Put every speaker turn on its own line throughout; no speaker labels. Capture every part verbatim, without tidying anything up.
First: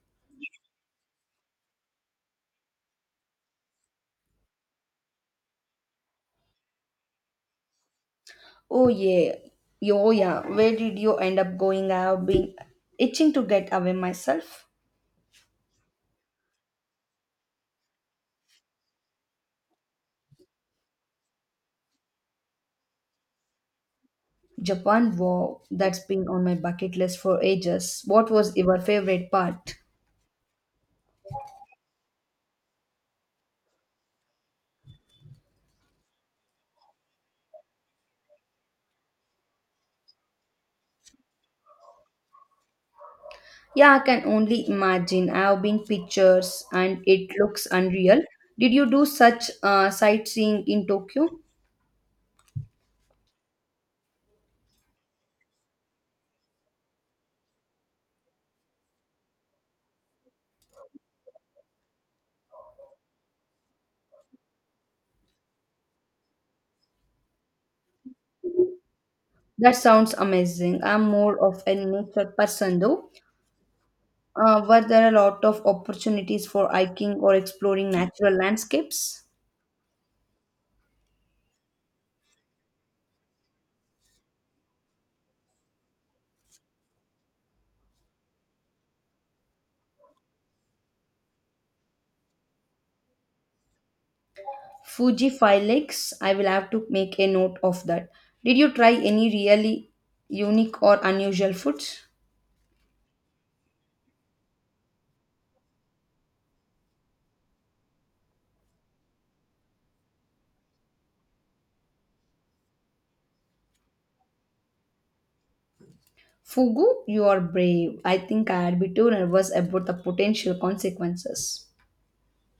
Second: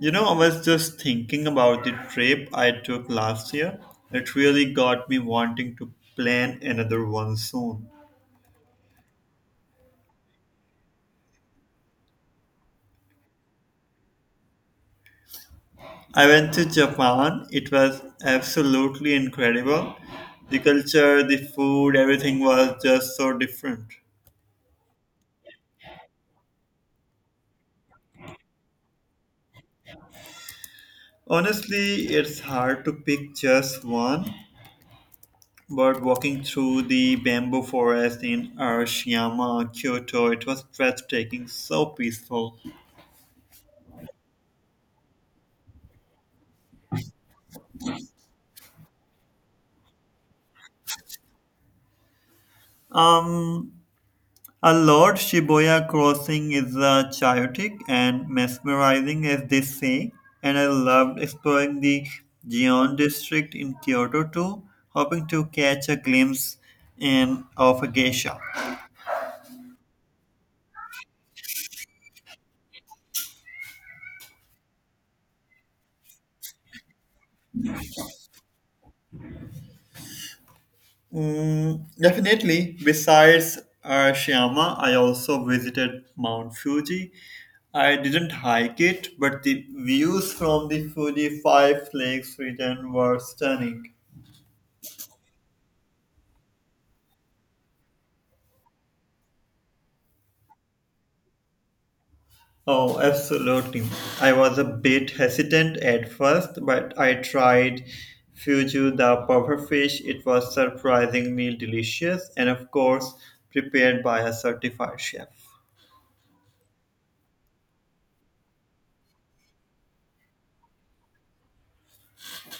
You know, I was just thinking about the trip I took last year. It really got me wanting to plan another one soon.
Oh yeah, yo yeah. Where did you end up going? I've been itching to get away myself.
I went to Japan. It was absolutely incredible. The culture, the food, everything was just so different.
Japan, wow, that's been on my bucket list for ages. What was your favorite part?
Honestly, it's hard to pick just one, but walking through the bamboo forest in Arashiyama, Kyoto, it was breathtaking, so peaceful.
Yeah, I can only imagine. I've been pictures and it looks unreal. Did you do such uh, sightseeing in Tokyo?
Um, A Lord Shibuya crossing is uh, chaotic and mesmerizing, as they say, and I loved exploring the Gion district in Kyoto too, hoping to catch a glimpse in, of a geisha.
That sounds amazing. I'm more of a nature person though. Uh, were there a lot of opportunities for hiking or exploring natural landscapes?
Mm, definitely. Besides Arashiyama, I also visited Mount Fuji. I didn't hike it, but the views from the Fuji Five Lakes region were stunning.
Fuji Filix, I will have to make a note of that. Did you try any really unique or unusual foods?
Oh, absolutely. I was a bit hesitant at first, but I tried Fuju the puffer fish. It was surprisingly delicious and, of course, prepared by a certified chef.
Fugu, you are brave. I think I'd be too nervous about the potential consequences.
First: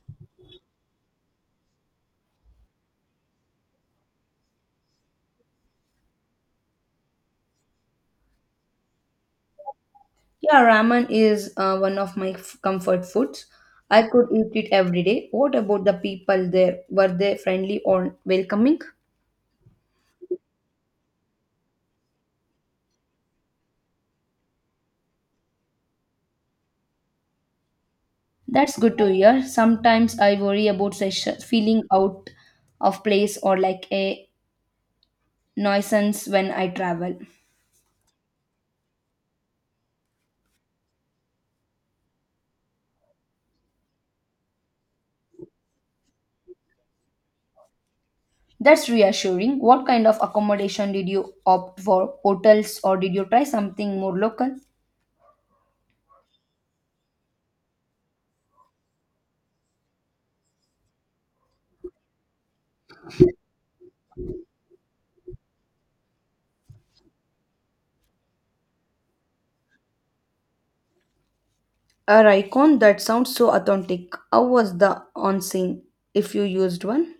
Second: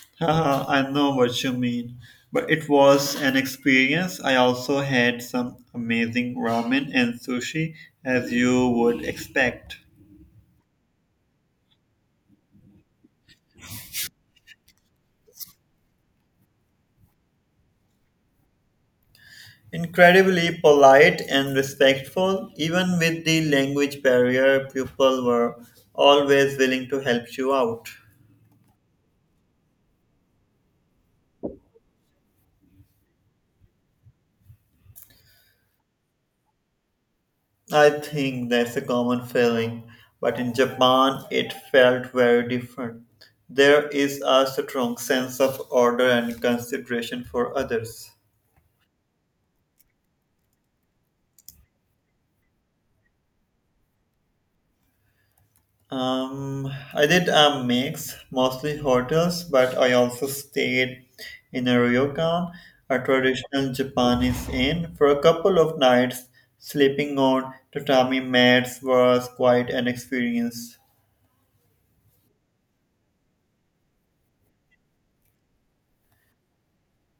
Haha, I know what you mean, but it was an experience. I also had some amazing ramen and sushi, as you would expect.
Yeah, ramen is uh, one of my f- comfort foods. I could eat it every day. What about the people there? Were they friendly or welcoming?
Incredibly polite and respectful, even with the language barrier, people were always willing to help you out.
That's good to hear. Sometimes I worry about sesh- feeling out of place or like a nuisance when I travel.
I think that's a common feeling, but in Japan it felt very different. There is a strong sense of order and consideration for others.
That's reassuring. What kind of accommodation did you opt for? Hotels or did you try something more local?
Um, I did a mix, mostly hotels, but I also stayed in a ryokan, a traditional Japanese inn, for a couple of nights. Sleeping on tatami mats was quite an experience.
A Raikon, that sounds so authentic. How was the onsen if you used one?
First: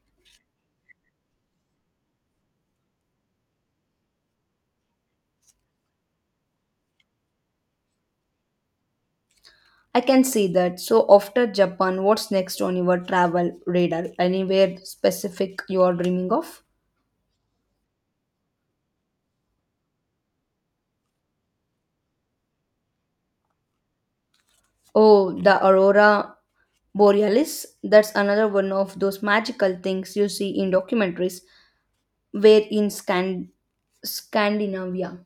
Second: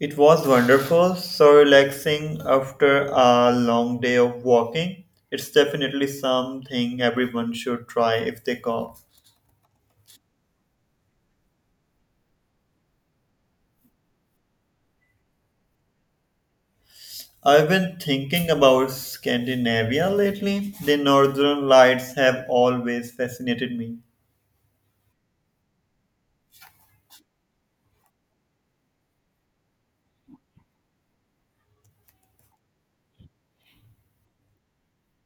It was wonderful, so relaxing after a long day of walking. It's definitely something everyone should try if they go.
I can see that. So after Japan, what's next on your travel radar? Anywhere specific you are dreaming of?
I've been thinking about Scandinavia lately. The northern lights have always fascinated me.
Oh, the Aurora Borealis. That's another one of those magical things you see in documentaries where in Scan- Scandinavia.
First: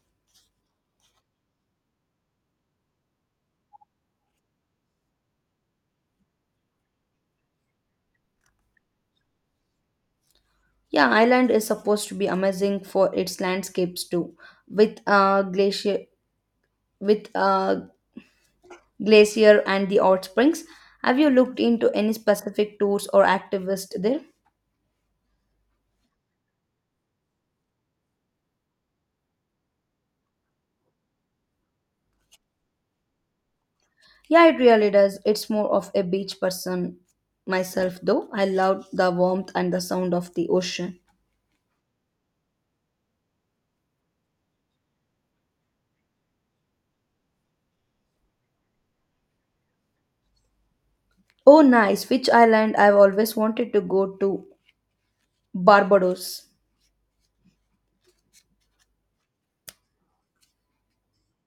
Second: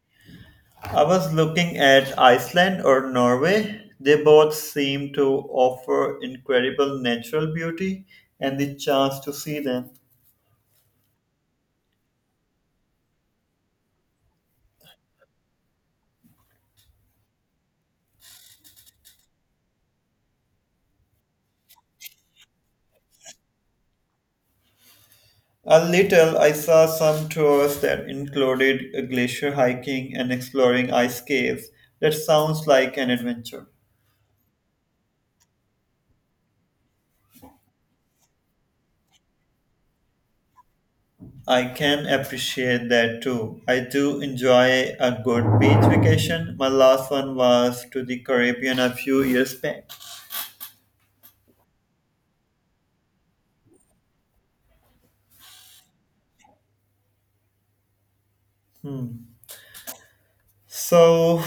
I was looking at Iceland or Norway. They both seem to offer incredible natural beauty and the chance to see them.
Yeah, Ireland is supposed to be amazing for its landscapes too, with uh, glacier with uh, glacier and the hot springs. Have you looked into any specific tours or activists there?
A little, I saw some tours that included glacier hiking and exploring ice caves. That sounds like an adventure.
Yeah, it really does. It's more of a beach person myself though. I love the warmth and the sound of the ocean.
I can appreciate that too. I do enjoy a good beach vacation. My last one was to the Caribbean a few years back.
Oh nice, which island I've always wanted to go to? Barbados.
Hmm. So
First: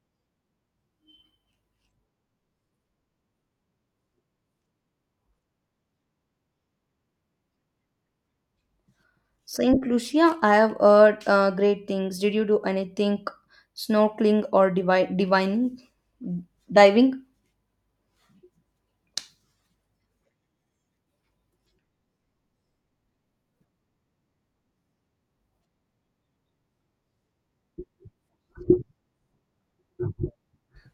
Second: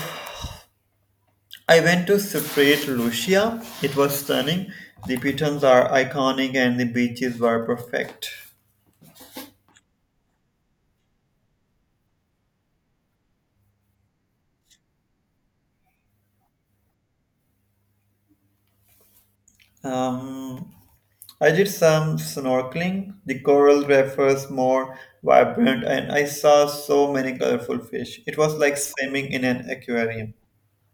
I went to saint Lucia. It was stunning. The pitons are iconic and the beaches were perfect.
Saint Lucia, I have heard uh, great things. Did you do anything snorkeling or divi- divining, diving?
Um, I did some snorkeling. The coral reef was more vibrant and I saw so many colorful fish. It was like swimming in an aquarium.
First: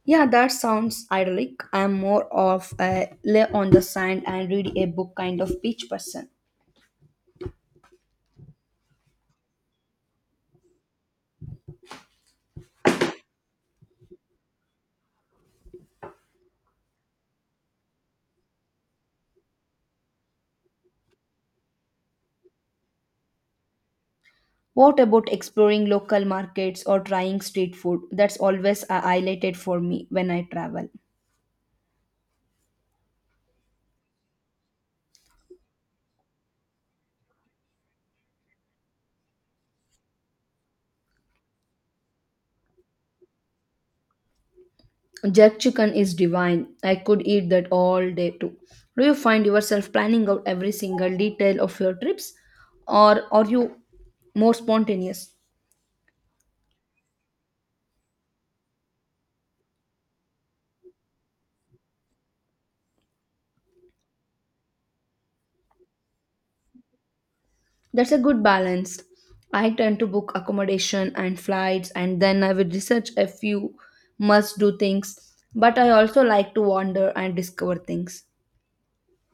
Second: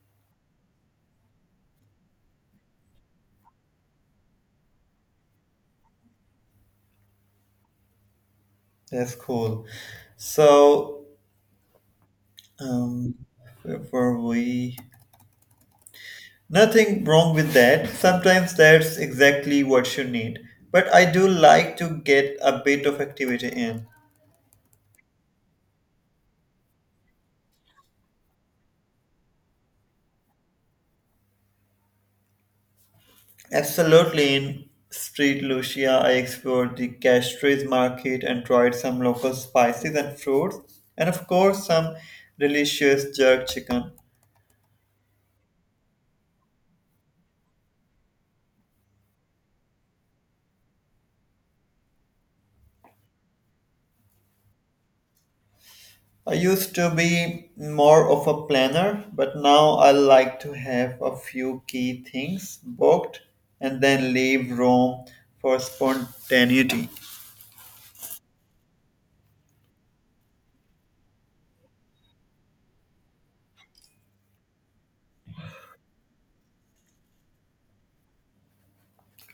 Yeah, that sounds idyllic. I'm more of a lay on the sand and read a book kind of beach person.
That's cool. So, um, where were we? Nothing wrong with that. Sometimes that's exactly what you need. But I do like to get a bit of activity in.
What about exploring local markets or trying street food? That's always a highlighted for me when I travel.
Absolutely, in Street Lucia, I explored the Castries market and tried some local spices and fruits, and of course, some delicious jerk chicken.
Jerk chicken is divine. I could eat that all day too. Do you find yourself planning out every single detail of your trips or are you more spontaneous?
I used to be more of a planner, but now I like to have a few key things booked and then leave room for spontaneity.
That's a good balance. I tend to book accommodation and flights and then I will research a few must do things, but I also like to wander and discover things.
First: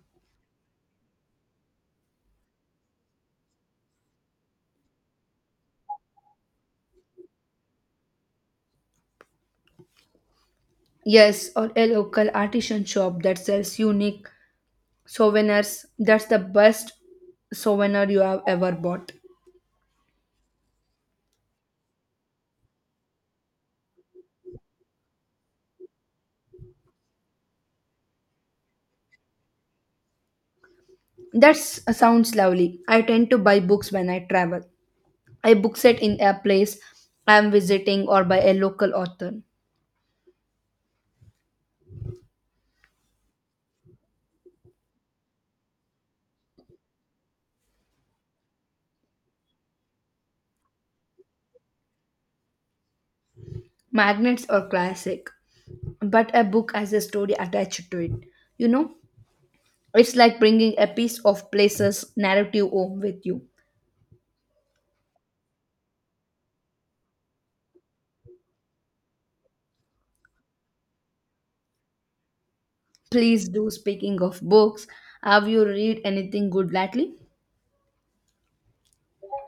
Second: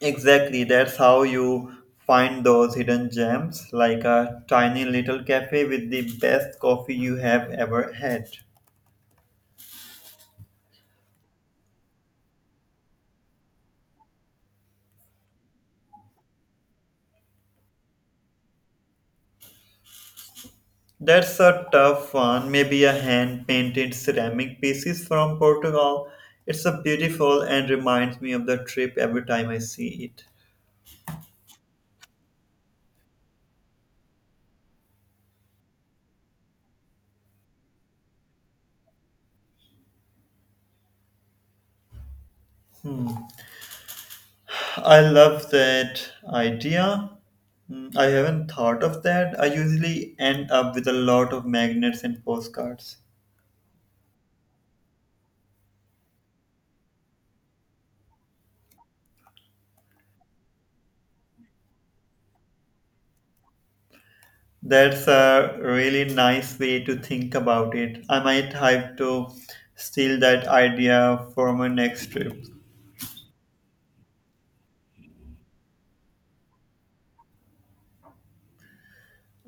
Exactly, that's how you find those hidden gems, like a tiny little cafe with the best coffee you have ever had.
Yes, or a local artisan shop that sells unique souvenirs. That's the best souvenir you have ever bought.
That's a tough one. Maybe a hand painted ceramic pieces from Portugal. It's a beautiful and reminds me of the trip every time I see it.
That sounds lovely. I tend to buy books when I travel. I book set in a place I am visiting or by a local author.
I love that idea. Mm, I haven't thought of that. I usually end up with a lot of magnets and postcards.
Magnets or classic, but a book has a story attached to it. You know, it's like bringing a piece of place's narrative home with you.
That's a really nice way to think about it. I might have to steal that idea for my next trip.
Please do. Speaking of books, have you read anything good lately?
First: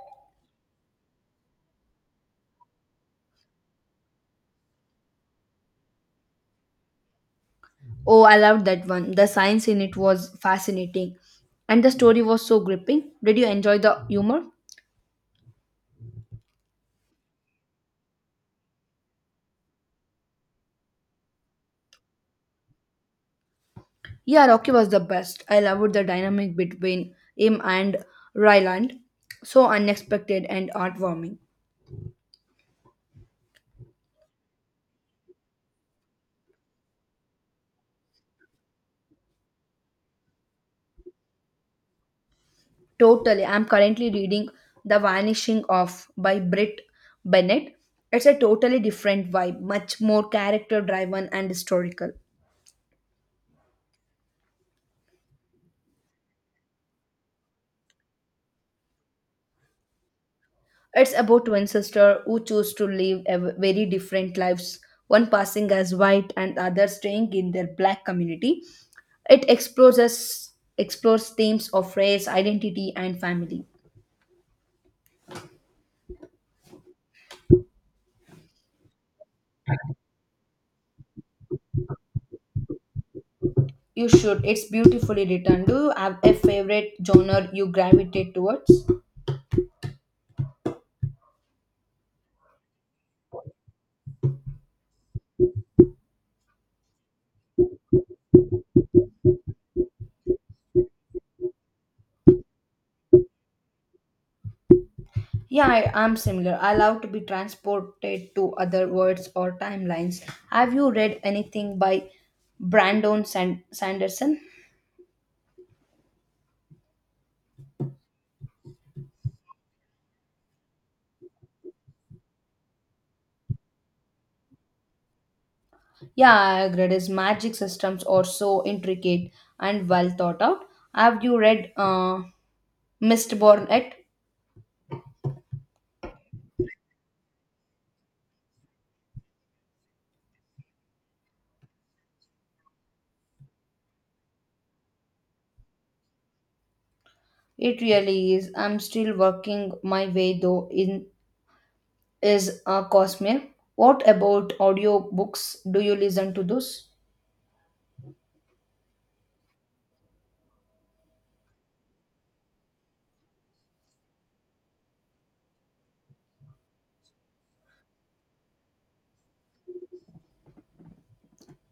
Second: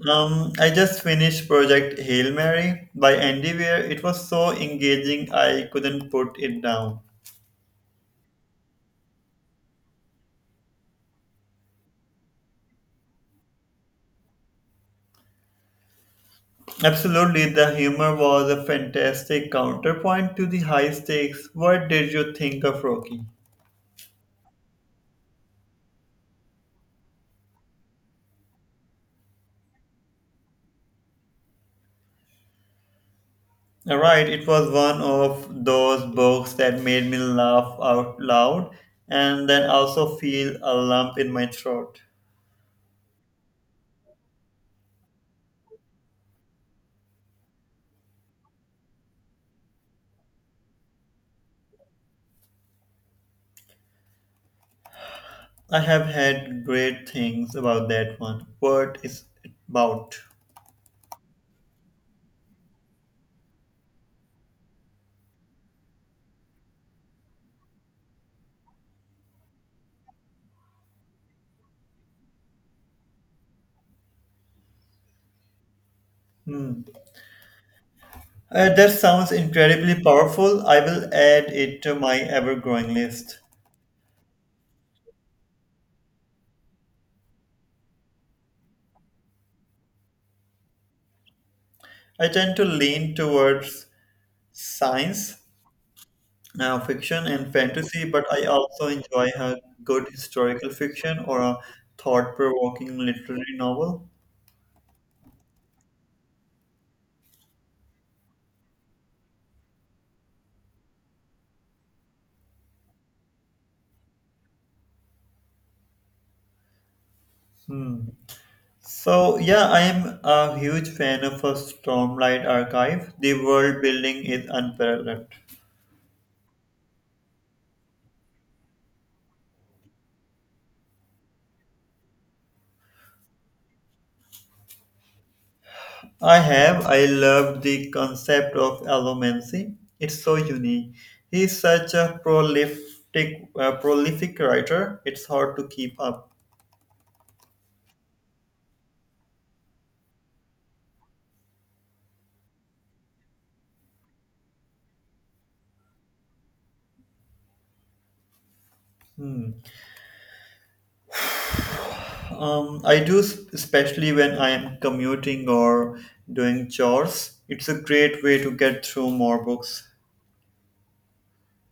Um, I just finished Project Hail Mary by Andy Weir. It was so engaging, I couldn't put it down.
Oh, I loved that one. The science in it was fascinating, and the story was so gripping. Did you enjoy the humor?
Absolutely, the humor was a fantastic counterpoint to the high stakes. What did you think of Rocky?
Yeah, Rocky was the best. I loved the dynamic between him and Ryland. So unexpected and heartwarming.
Alright, it was one of those books that made me laugh out loud and then also feel a lump in my throat.
Totally. I'm currently reading The Vanishing of by Britt Bennett. It's a totally different vibe, much more character driven and historical.
I have had great things about that one. What is it about?
It's about twin sisters who choose to live a v- very different lives, one passing as white and other staying in their black community. It explores explores themes of race, identity, and family.
Hmm. Uh, that sounds incredibly powerful. I will add it to my ever growing list.
You should. It's beautifully written. Do you have a favorite genre you gravitate towards?
I tend to lean towards science uh, fiction and fantasy, but I also enjoy a good historical fiction or a thought-provoking literary novel.
Yeah, I am similar. I love to be transported to other worlds or timelines. Have you read anything by Brandon San- Sanderson?
Hmm. So yeah, I am a huge fan of a Stormlight Archive. The world building is unparalleled.
Yeah, I agree. His magic systems are so intricate and well thought out. Have you read uh, Mistborn yet?
I have. I love the concept of allomancy. It's so unique. He's such a prolific, uh, prolific writer. It's hard to keep up.
It really is. I'm still working my way though in is uh, Cosmere. What about audiobooks? Do you listen to those?
Hmm. Um, I do, s- especially when I am commuting or doing chores. It's a great way to get through more books.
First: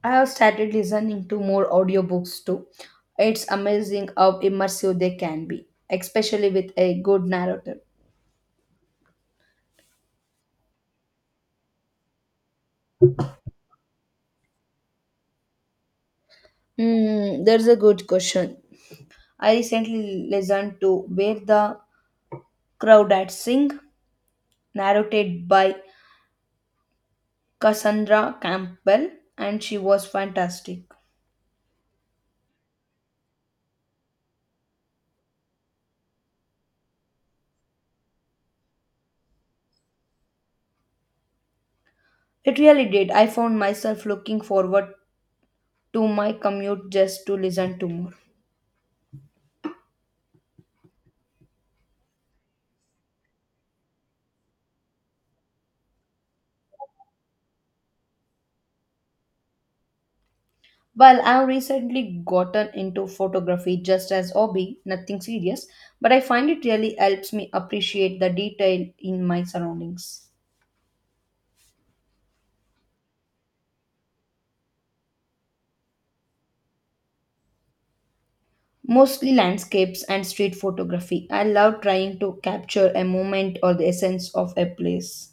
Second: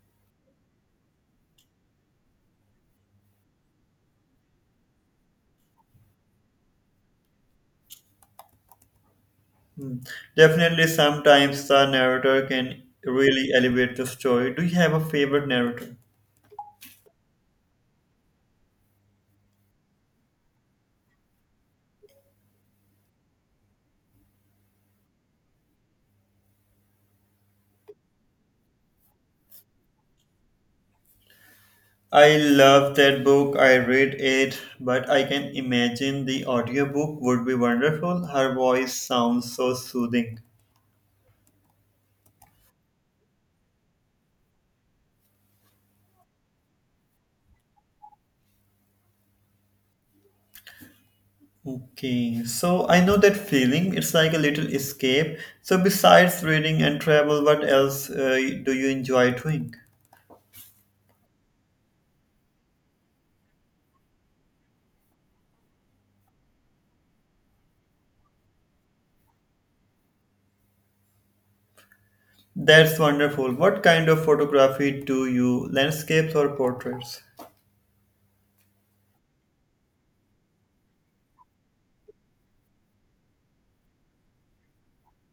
I have started listening to more audiobooks too. It's amazing how immersive they can be, especially with a good narrator.
Hmm. Definitely, sometimes the narrator can really elevate the story. Do you have a favorite narrator?
Hmm, there's a good question. I recently listened to Where the Crowd at Sing, narrated by Cassandra Campbell, and she was fantastic.
I love that book. I read it, but I can imagine the audiobook would be wonderful. Her voice sounds so soothing.
It really did. I found myself looking forward to my commute just to listen to more.
Okay, so I know that feeling. It's like a little escape. So, besides reading and travel, what else uh, do you enjoy doing?
Well, I've recently gotten into photography just as hobby, nothing serious, but I find it really helps me appreciate the detail in my surroundings.
That's wonderful. What kind of photography do you, landscapes or portraits?
Mostly landscapes and street photography. I love trying to capture a moment or the essence of a place.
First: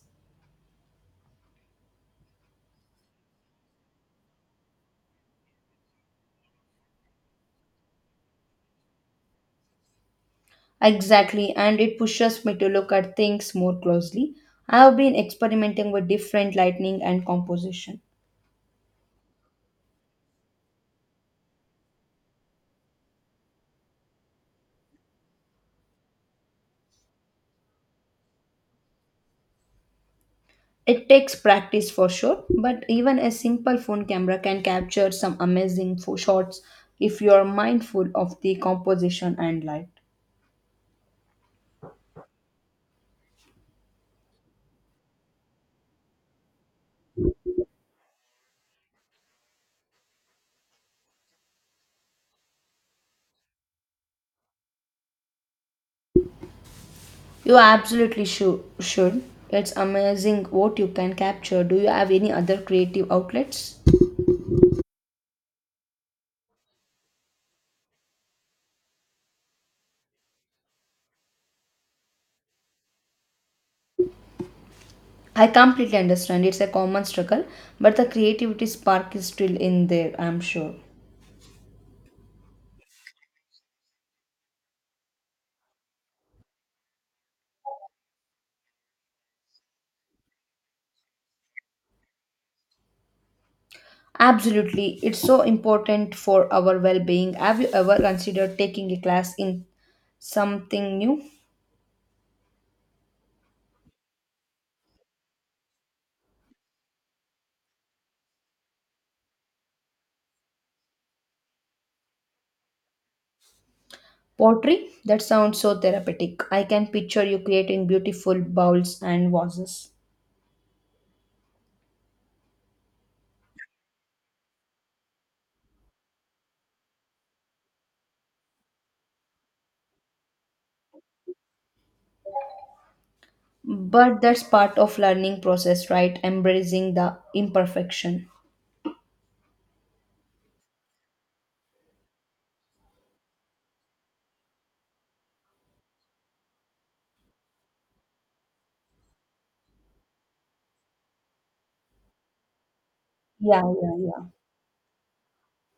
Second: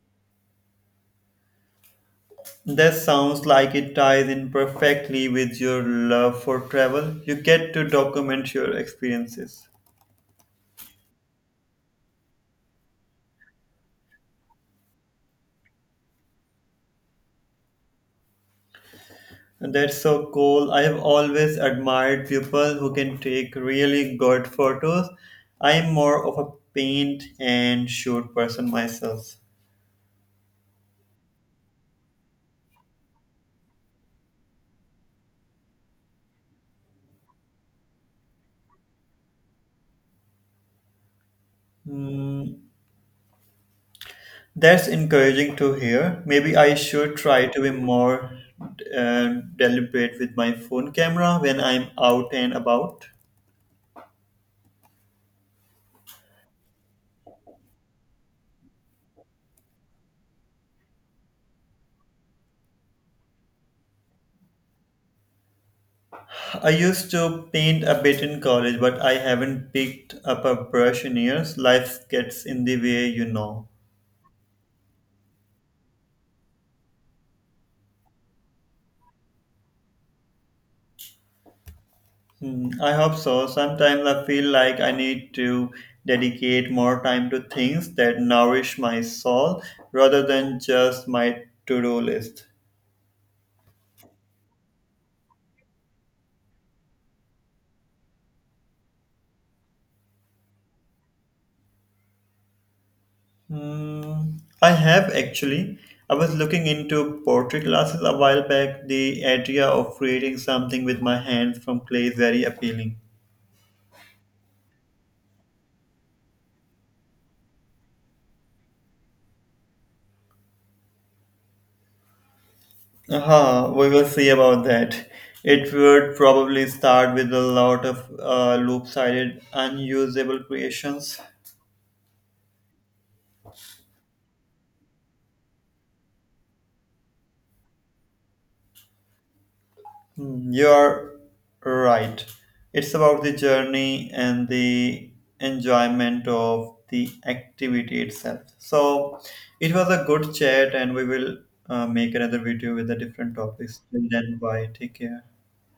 That sounds like it ties in perfectly with your love for travel. You get to document your experiences.
Exactly, and it pushes me to look at things more closely. I have been experimenting with different lighting and composition.
That's so cool. I have always admired people who can take really good photos. I'm more of a paint and shoot person myself.
It takes practice for sure, but even a simple phone camera can capture some amazing fo- shots if you are mindful of the composition and light.
Hmm, that's encouraging to hear. Maybe I should try to be more uh, deliberate with my phone camera when I'm out and about.
You absolutely shou- should. It's amazing what you can capture. Do you have any other creative outlets?
I used to paint a bit in college, but I haven't picked up a brush in years. Life gets in the way, you know.
I completely understand. It's a common struggle, but the creativity spark is still in there, I'm sure.
Hmm, I hope so. Sometimes I feel like I need to dedicate more time to things that nourish my soul rather than just my to do list.
Absolutely. It's so important for our well being. Have you ever considered taking a class in something new?
Hmm, I have actually. I was looking into pottery classes a while back. The idea of creating something with my hands from clay is very appealing.
Pottery? That sounds so therapeutic. I can picture you creating beautiful bowls and vases.
Aha, we will see about that. It would probably start with a lot of uh, loop-sided, unusable creations.
But that's part of learning process, right? Embracing the imperfection.
Mm, you're right. It's about the journey and the enjoyment of the activity itself. So it was a good chat, and we will uh, make another video with the different
Yeah,
topics.
yeah,
Till
yeah.
then, bye. Take care.